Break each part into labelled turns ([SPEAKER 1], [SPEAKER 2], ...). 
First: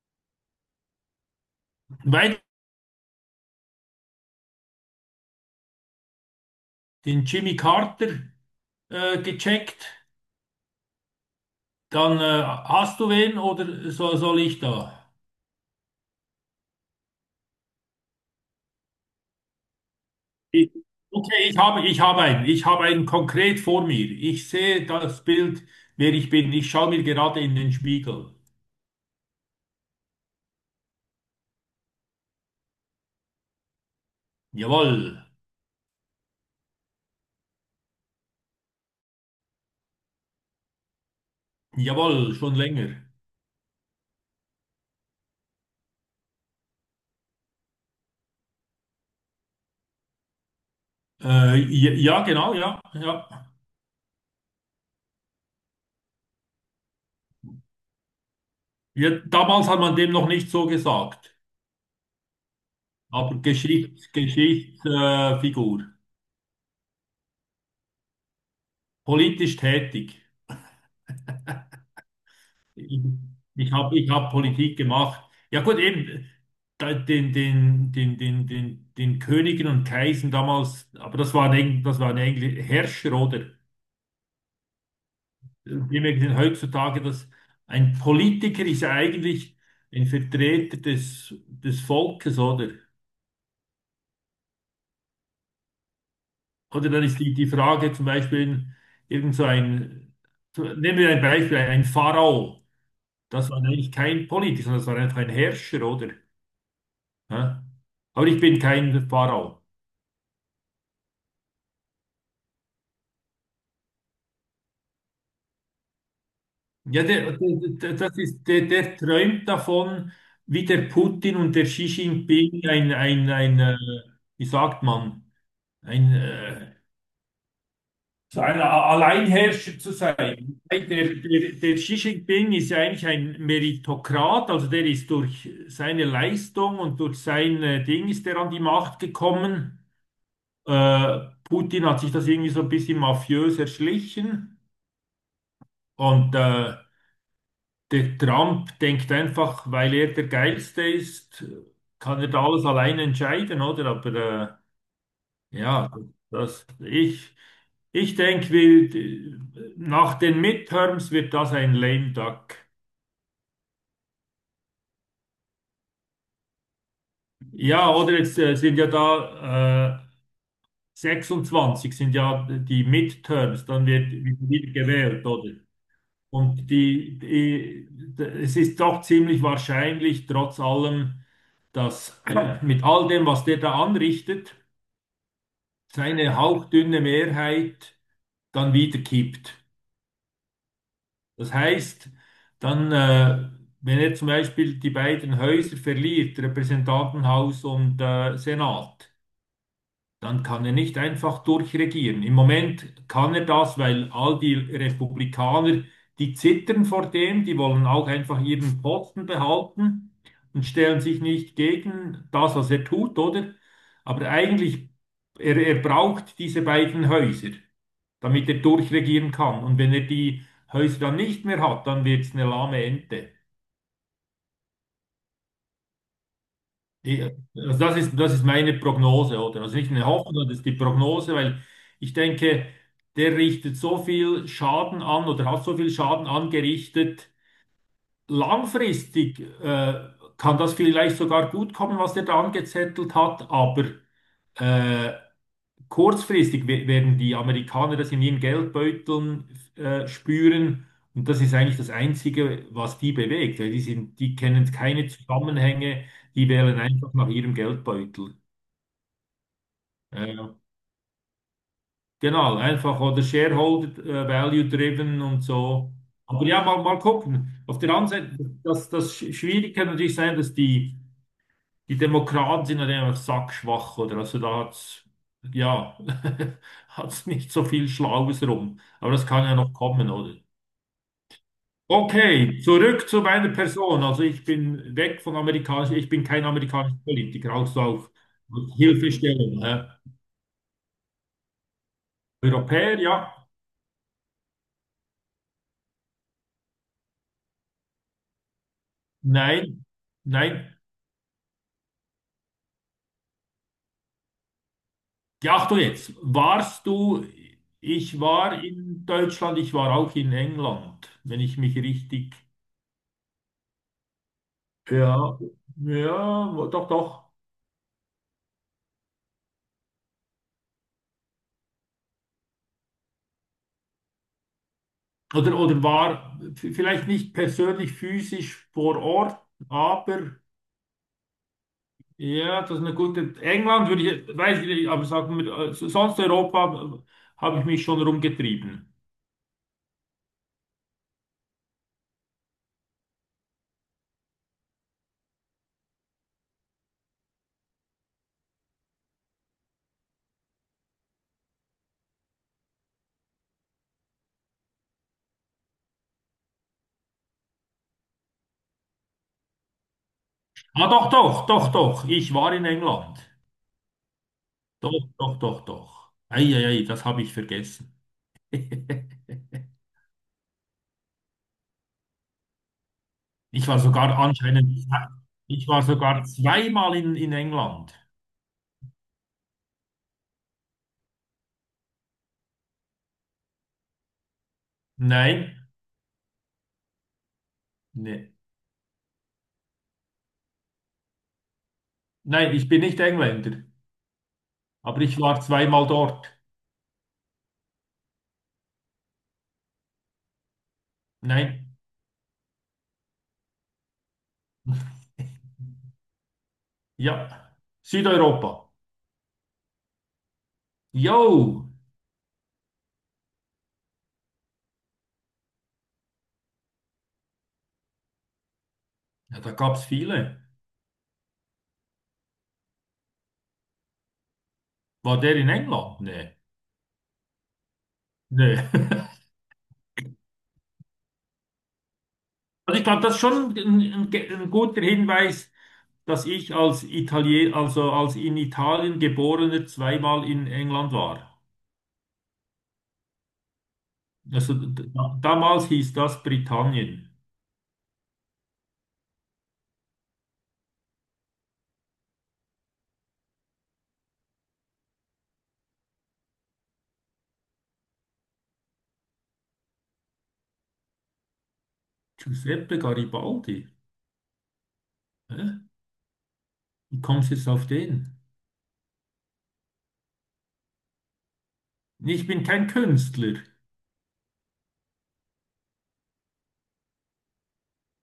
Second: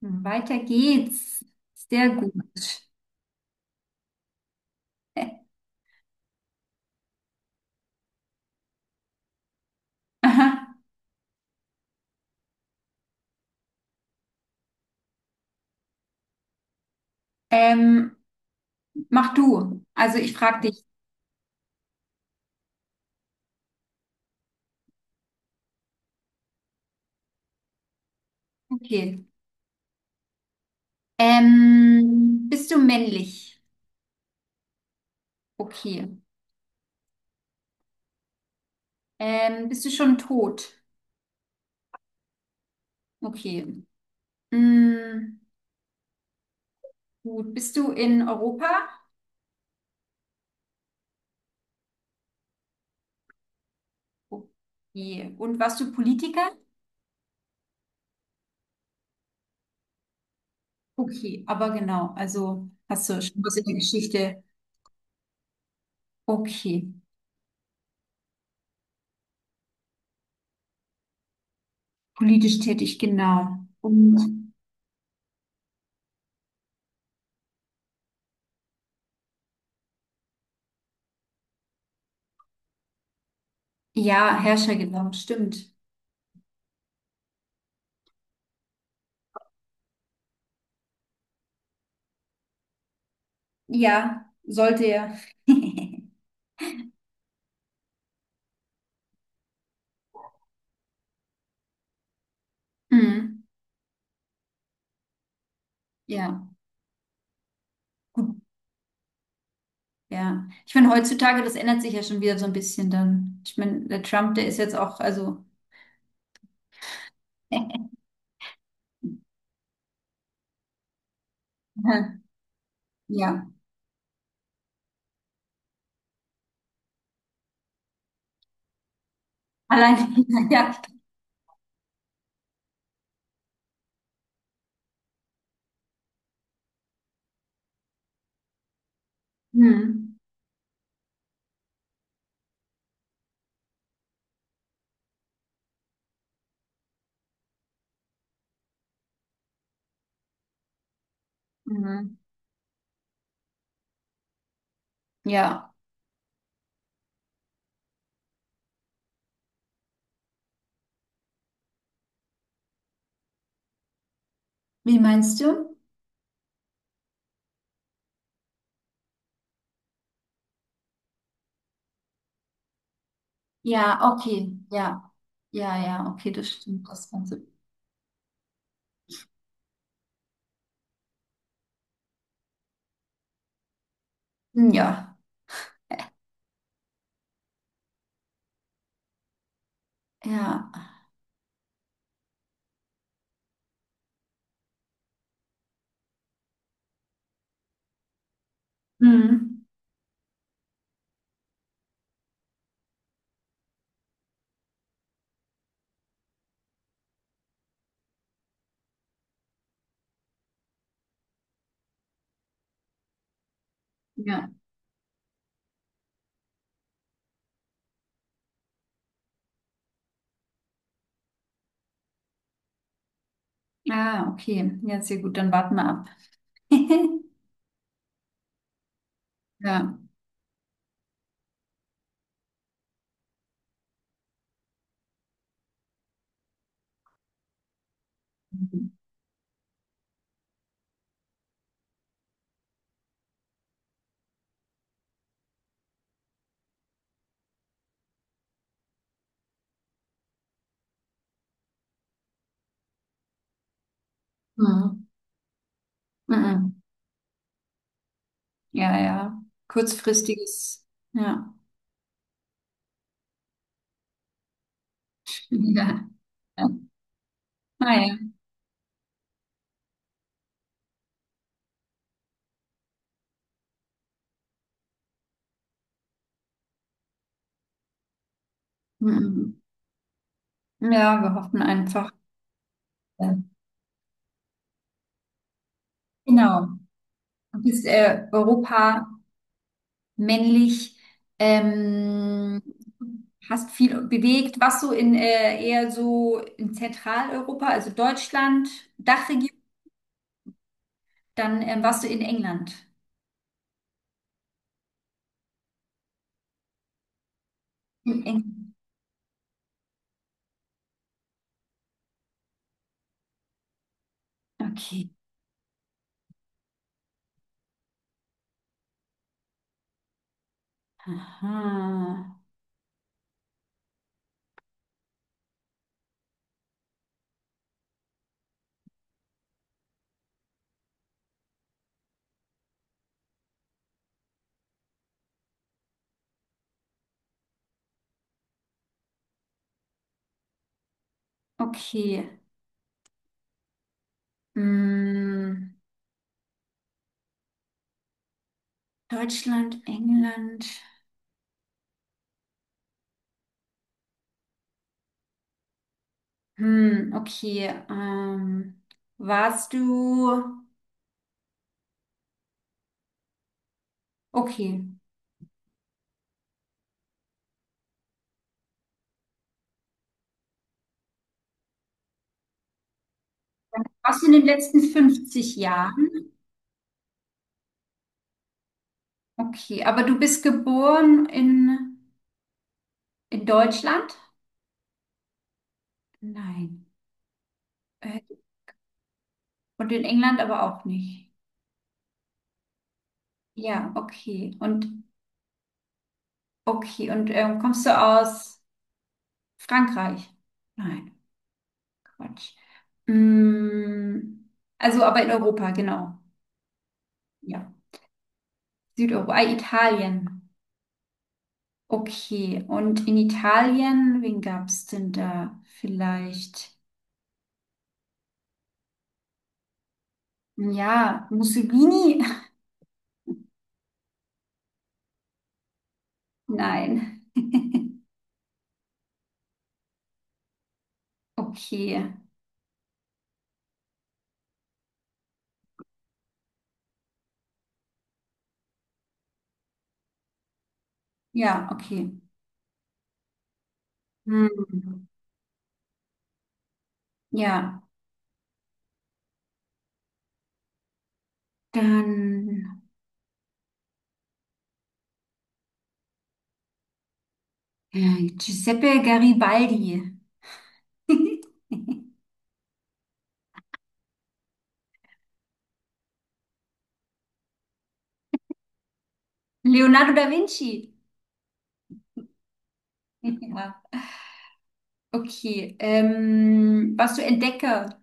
[SPEAKER 1] Mhm. Weiter geht's. Sehr gut.
[SPEAKER 2] Weiter den Jimmy Carter gecheckt.
[SPEAKER 1] Aha.
[SPEAKER 2] Dann hast du wen oder so, soll ich da?
[SPEAKER 1] Ähm, Mach du. Also ich frage
[SPEAKER 2] Ich,
[SPEAKER 1] dich.
[SPEAKER 2] okay, ich habe einen. Ich habe einen konkret vor mir. Ich sehe das Bild, wer ich bin. Ich schaue mir gerade in den Spiegel.
[SPEAKER 1] Okay. Bist du männlich?
[SPEAKER 2] Jawohl,
[SPEAKER 1] Okay. Bist du schon tot?
[SPEAKER 2] jawohl, schon länger.
[SPEAKER 1] Okay. Mm, gut. Bist du in Europa?
[SPEAKER 2] Ja, ja, genau, ja, ja.
[SPEAKER 1] Okay. Und warst du Politiker?
[SPEAKER 2] Ja, damals hat man dem noch nicht so gesagt,
[SPEAKER 1] Okay, aber genau. Also hast du
[SPEAKER 2] aber
[SPEAKER 1] schon was in der Geschichte.
[SPEAKER 2] Geschichtsfigur, Figur.
[SPEAKER 1] Okay.
[SPEAKER 2] Politisch tätig.
[SPEAKER 1] Politisch tätig,
[SPEAKER 2] Ich,
[SPEAKER 1] genau.
[SPEAKER 2] ich habe ich hab
[SPEAKER 1] Und
[SPEAKER 2] Politik gemacht. Ja gut, eben den Königen und Kaisern damals, aber das waren eigentlich Herrscher, oder?
[SPEAKER 1] ja, Herrscher, genau. Stimmt.
[SPEAKER 2] Wir merken heutzutage, dass ein Politiker ist ja eigentlich ein Vertreter des Volkes, oder?
[SPEAKER 1] Ja, sollte ja.
[SPEAKER 2] Oder dann ist die Frage zum Beispiel, irgend so ein, so- nehmen wir ein Beispiel, ein Pharao.
[SPEAKER 1] Mhm.
[SPEAKER 2] Das war eigentlich kein Politiker, sondern das war einfach ein Herrscher, oder?
[SPEAKER 1] Ja,
[SPEAKER 2] Ja.
[SPEAKER 1] gut,
[SPEAKER 2] Aber ich bin kein Pharao.
[SPEAKER 1] ja. Ich meine, heutzutage, das ändert sich ja schon wieder so ein bisschen dann. Ich meine, der Trump, der ist jetzt auch, also,
[SPEAKER 2] Ja, das ist, der träumt davon, wie der Putin und der Xi Jinping
[SPEAKER 1] ja,
[SPEAKER 2] wie sagt man, ein, äh, so ein Alleinherrscher zu
[SPEAKER 1] allein,
[SPEAKER 2] sein.
[SPEAKER 1] ja.
[SPEAKER 2] Hey, der Xi Jinping ist ja eigentlich ein Meritokrat, also der ist durch seine Leistung und durch sein Ding ist er an die Macht gekommen.
[SPEAKER 1] Mhm.
[SPEAKER 2] Äh, Putin hat sich das irgendwie so ein bisschen mafiös erschlichen und der Trump denkt einfach, weil er der Geilste ist,
[SPEAKER 1] Mhm.
[SPEAKER 2] kann er da alles alleine entscheiden, oder? Aber
[SPEAKER 1] Ja,
[SPEAKER 2] ja, das, ich, ich denke, nach den Midterms wird das ein lame duck.
[SPEAKER 1] wie meinst du?
[SPEAKER 2] Ja, oder jetzt sind ja da 26 sind ja die Midterms, dann
[SPEAKER 1] Ja,
[SPEAKER 2] wird
[SPEAKER 1] okay,
[SPEAKER 2] wieder
[SPEAKER 1] ja,
[SPEAKER 2] gewählt, oder?
[SPEAKER 1] ja, ja, okay, das
[SPEAKER 2] Und
[SPEAKER 1] stimmt, das Ganze.
[SPEAKER 2] es ist doch ziemlich wahrscheinlich, trotz allem, dass mit all dem, was der da anrichtet,
[SPEAKER 1] Ja,
[SPEAKER 2] seine hauchdünne Mehrheit dann wieder kippt.
[SPEAKER 1] ja,
[SPEAKER 2] Das heißt, dann, äh, wenn er zum Beispiel die beiden Häuser verliert, Repräsentantenhaus und Senat,
[SPEAKER 1] mhm.
[SPEAKER 2] dann kann er nicht einfach durchregieren. Im Moment kann er das, weil all die Republikaner, die zittern vor dem, die wollen auch einfach ihren Posten behalten und stellen sich nicht gegen das, was er tut, oder? Aber
[SPEAKER 1] Ja,
[SPEAKER 2] eigentlich, er braucht diese beiden Häuser, damit er durchregieren kann. Und wenn er die Häuser dann nicht mehr hat, dann wird es eine lahme Ente.
[SPEAKER 1] ah, okay, ja, sehr gut, dann warten wir ab.
[SPEAKER 2] Die, also das ist meine Prognose, oder? Also nicht
[SPEAKER 1] Ja.
[SPEAKER 2] eine Hoffnung, sondern das ist die Prognose, weil ich denke, der richtet so viel Schaden an oder hat so viel Schaden angerichtet.
[SPEAKER 1] Mhm.
[SPEAKER 2] Langfristig, kann das vielleicht sogar gut kommen, was der da angezettelt hat, aber äh, kurzfristig werden die Amerikaner das in ihren Geldbeuteln spüren. Und das ist eigentlich das Einzige, was die bewegt. Weil die kennen
[SPEAKER 1] Mhm.
[SPEAKER 2] keine Zusammenhänge, die wählen
[SPEAKER 1] Mhm.
[SPEAKER 2] einfach nach ihrem Geldbeutel.
[SPEAKER 1] Ja, ja.
[SPEAKER 2] Äh,
[SPEAKER 1] Kurzfristiges. Ja.
[SPEAKER 2] genau, einfach oder Shareholder Value driven und
[SPEAKER 1] Ja.
[SPEAKER 2] so. Aber
[SPEAKER 1] Ah,
[SPEAKER 2] ja,
[SPEAKER 1] ja.
[SPEAKER 2] mal gucken. Auf der anderen
[SPEAKER 1] Naja.
[SPEAKER 2] Seite, das Schwierige kann natürlich sein, dass die die Demokraten sind halt einfach sackschwach, oder? Also da hat's, ja, hat's nicht so viel Schlaues rum. Aber das kann
[SPEAKER 1] Mhm.
[SPEAKER 2] ja noch kommen, oder?
[SPEAKER 1] Ja, wir hoffen einfach.
[SPEAKER 2] Okay, zurück zu
[SPEAKER 1] äh,
[SPEAKER 2] meiner Person. Also ich bin weg von amerikanisch, ich bin kein
[SPEAKER 1] Genau.
[SPEAKER 2] amerikanischer Politiker,
[SPEAKER 1] Du
[SPEAKER 2] also
[SPEAKER 1] bist
[SPEAKER 2] auf
[SPEAKER 1] Europa,
[SPEAKER 2] Hilfestellung.
[SPEAKER 1] männlich, ähm,
[SPEAKER 2] Europäer, ja.
[SPEAKER 1] hast viel bewegt. Warst du in eher so in Zentraleuropa, also Deutschland, Dachregion,
[SPEAKER 2] Nein, nein.
[SPEAKER 1] dann warst du in England.
[SPEAKER 2] Ja, ach du jetzt, ich
[SPEAKER 1] In
[SPEAKER 2] war
[SPEAKER 1] England.
[SPEAKER 2] in Deutschland, ich war auch in England, wenn ich mich richtig,
[SPEAKER 1] Okay.
[SPEAKER 2] ja, ja, doch, doch.
[SPEAKER 1] Aha.
[SPEAKER 2] Oder war vielleicht nicht persönlich physisch vor Ort, aber ja, das ist eine gute. England würde ich, weiß ich nicht, aber sagen wir, so, sonst Europa habe ich mich schon rumgetrieben.
[SPEAKER 1] Okay. Mm, Deutschland, England. Hm, okay. Warst du,
[SPEAKER 2] Ah, doch, doch, doch, doch, ich war in England.
[SPEAKER 1] okay,
[SPEAKER 2] Doch, doch, doch, doch. Eieiei, das habe ich vergessen. Ich war sogar
[SPEAKER 1] warst du in den letzten
[SPEAKER 2] anscheinend,
[SPEAKER 1] 50
[SPEAKER 2] ich war
[SPEAKER 1] Jahren?
[SPEAKER 2] sogar zweimal in England.
[SPEAKER 1] Okay, aber du bist geboren in Deutschland?
[SPEAKER 2] Nein,
[SPEAKER 1] Nein. Äh,
[SPEAKER 2] nee.
[SPEAKER 1] und in England aber auch nicht.
[SPEAKER 2] Nein, ich bin nicht Engländer,
[SPEAKER 1] Ja, okay.
[SPEAKER 2] aber
[SPEAKER 1] Und
[SPEAKER 2] ich war zweimal dort.
[SPEAKER 1] okay, und kommst du aus Frankreich? Nein,
[SPEAKER 2] Nein.
[SPEAKER 1] Quatsch. Hm, also aber in Europa, genau.
[SPEAKER 2] Ja,
[SPEAKER 1] Ja.
[SPEAKER 2] Südeuropa.
[SPEAKER 1] Südeuropa, ah, Italien.
[SPEAKER 2] Jo,
[SPEAKER 1] Okay, und in Italien, wen gab es denn da? Vielleicht,
[SPEAKER 2] ja, da gab es viele.
[SPEAKER 1] ja, Mussolini?
[SPEAKER 2] War der in England? Nee.
[SPEAKER 1] Nein.
[SPEAKER 2] Nee.
[SPEAKER 1] Okay,
[SPEAKER 2] Also ich glaube, das ist schon ein guter Hinweis, dass ich als Italiener, also als in Italien geborener zweimal in England war.
[SPEAKER 1] ja, okay.
[SPEAKER 2] Also
[SPEAKER 1] Hm.
[SPEAKER 2] damals hieß das Britannien.
[SPEAKER 1] Ja, dann Giuseppe Garibaldi.
[SPEAKER 2] Giuseppe Garibaldi. Hä? Wie kommst du jetzt auf den?
[SPEAKER 1] Leonardo da Vinci.
[SPEAKER 2] Nee, ich bin kein Künstler.
[SPEAKER 1] Ja, okay. Warst du Entdecker?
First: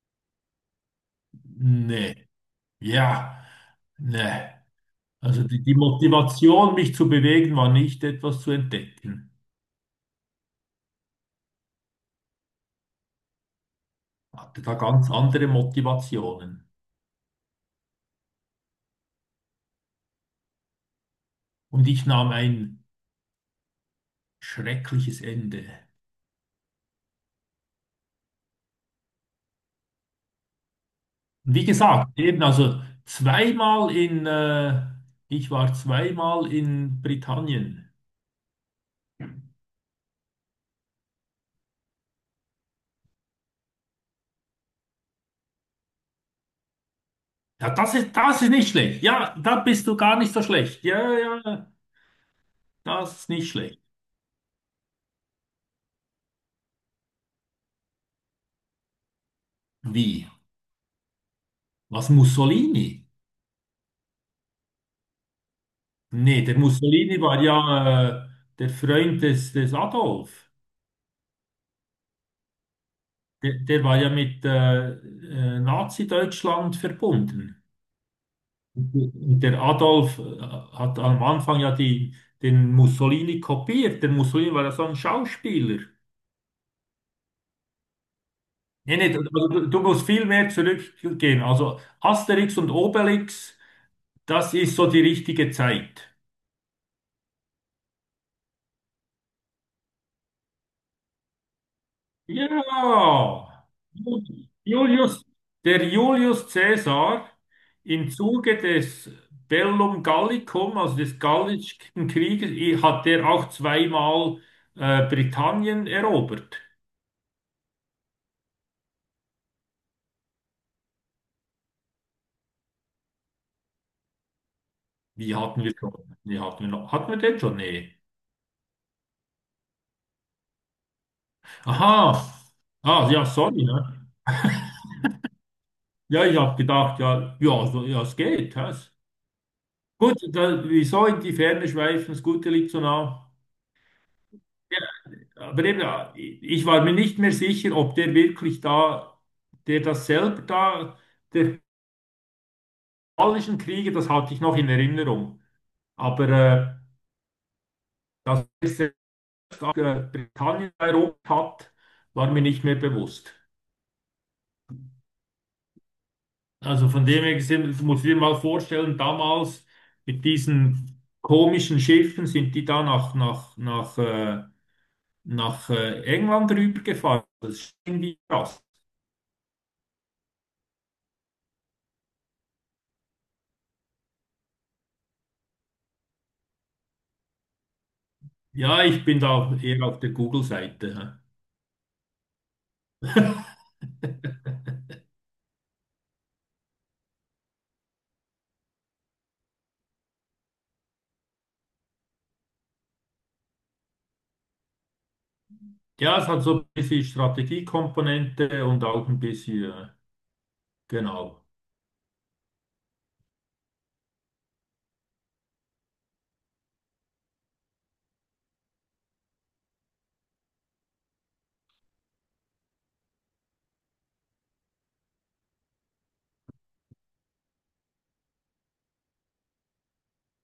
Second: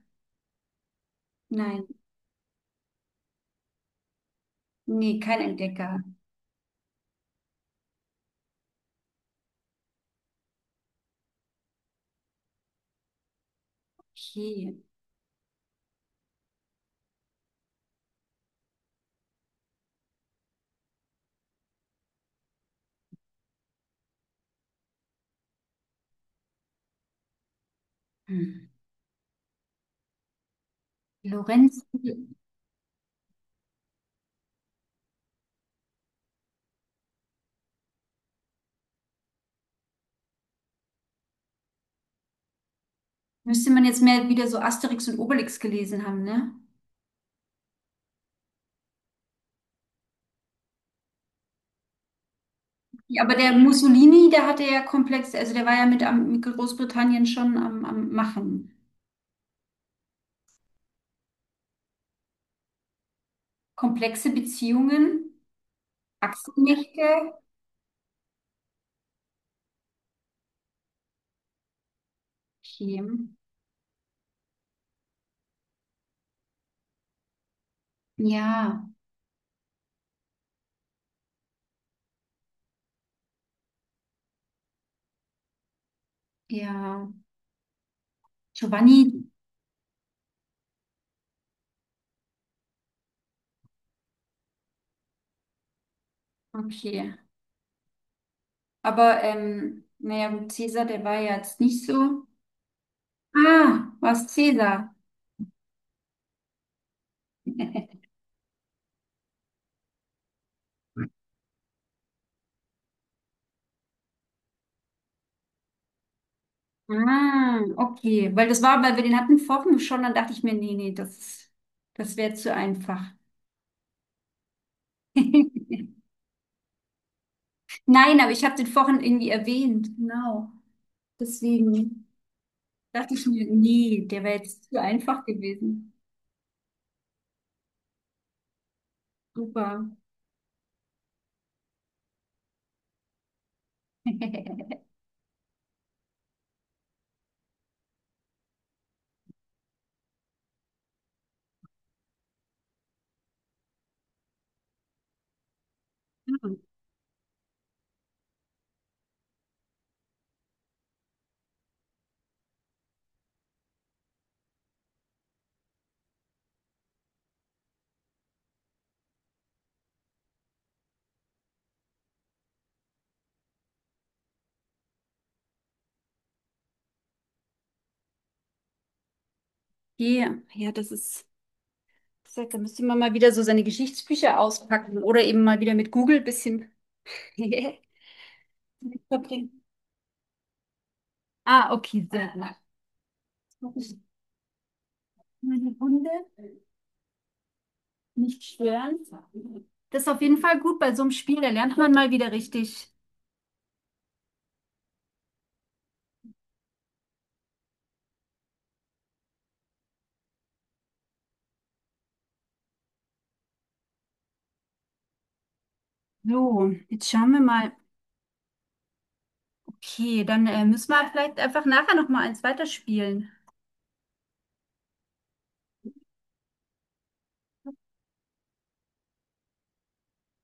[SPEAKER 1] Nein,
[SPEAKER 2] Nee. Ja. Nee.
[SPEAKER 1] nee, kein
[SPEAKER 2] Also die
[SPEAKER 1] Entdecker.
[SPEAKER 2] Motivation, mich zu bewegen, war nicht etwas zu entdecken. Hatte da
[SPEAKER 1] Okay.
[SPEAKER 2] ganz andere Motivationen. Und ich nahm ein schreckliches Ende.
[SPEAKER 1] Hm.
[SPEAKER 2] Und wie
[SPEAKER 1] Lorenz,
[SPEAKER 2] gesagt, eben also ich war zweimal in Britannien.
[SPEAKER 1] müsste man jetzt mehr wieder so Asterix und Obelix gelesen haben, ne?
[SPEAKER 2] Ja, das ist nicht schlecht. Ja, da bist du gar nicht so schlecht. Ja, ja, ja, das
[SPEAKER 1] Ja,
[SPEAKER 2] ist
[SPEAKER 1] aber
[SPEAKER 2] nicht
[SPEAKER 1] der
[SPEAKER 2] schlecht.
[SPEAKER 1] Mussolini, der hatte ja komplexe, also der war ja mit, am, mit Großbritannien schon am, am Machen.
[SPEAKER 2] Wie? Was Mussolini?
[SPEAKER 1] Komplexe Beziehungen,
[SPEAKER 2] Nee, der Mussolini
[SPEAKER 1] Achsenmächte.
[SPEAKER 2] war ja, der Freund des Adolf.
[SPEAKER 1] Okay.
[SPEAKER 2] Der war ja mit Nazi-Deutschland verbunden.
[SPEAKER 1] Ja,
[SPEAKER 2] Und der Adolf hat am Anfang ja den Mussolini kopiert. Der Mussolini war ja so ein Schauspieler.
[SPEAKER 1] ja.
[SPEAKER 2] Nee, nee, also
[SPEAKER 1] Giovanni.
[SPEAKER 2] du musst viel mehr zurückgehen. Also Asterix und Obelix, das ist so die richtige Zeit.
[SPEAKER 1] Okay. Aber, naja, gut, Cäsar, der war ja jetzt nicht so.
[SPEAKER 2] Ja,
[SPEAKER 1] Ah, was Cäsar?
[SPEAKER 2] Julius, der Julius Caesar im Zuge des Bellum Gallicum, also des Gallischen Krieges, hat der auch zweimal Britannien erobert.
[SPEAKER 1] Ah, okay. Weil das war, weil wir den hatten vorhin schon, dann dachte ich mir, nee, nee, das, das wäre zu einfach.
[SPEAKER 2] Wie hatten wir schon? Wie hatten wir noch? Hatten wir den schon? Nee.
[SPEAKER 1] Nein, aber ich habe den vorhin irgendwie erwähnt. Genau. Deswegen
[SPEAKER 2] Aha. Ah,
[SPEAKER 1] dachte ich
[SPEAKER 2] ja,
[SPEAKER 1] mir,
[SPEAKER 2] sorry.
[SPEAKER 1] nee,
[SPEAKER 2] Ne?
[SPEAKER 1] der wäre jetzt zu einfach gewesen.
[SPEAKER 2] Ja, ich habe gedacht, ja, ja, so, ja, es geht. Das.
[SPEAKER 1] Super.
[SPEAKER 2] Gut, da, wieso in die Ferne schweifen? Das Gute liegt so nah. Ja, aber eben, ja ich war mir nicht mehr sicher, ob der wirklich da, der das selber da, der Gallischen Kriege, das hatte ich noch in Erinnerung. Aber
[SPEAKER 1] Okay.
[SPEAKER 2] dass er selbst auch, Britannien erobert hat, war mir nicht mehr bewusst. Also von dem her gesehen, du musst dir mal vorstellen, damals mit diesen komischen Schiffen sind die da nach England rübergefahren. Das ist irgendwie krass.
[SPEAKER 1] Ja, das ist, wie gesagt, da müsste man mal wieder so seine Geschichtsbücher auspacken oder eben mal wieder mit Google ein bisschen
[SPEAKER 2] Ja, ich bin da
[SPEAKER 1] verbringen.
[SPEAKER 2] eher auf der Google-Seite. Hä?
[SPEAKER 1] Ah, okay, sehr gut. Jetzt muss ich meine Hunde nicht stören. Das ist auf jeden Fall gut bei so einem Spiel, da lernt man mal wieder richtig.
[SPEAKER 2] Ja, es hat so ein bisschen Strategiekomponente und auch ein bisschen, genau.
[SPEAKER 1] So, jetzt schauen wir mal. Okay, dann müssen wir vielleicht einfach nachher nochmal eins weiterspielen.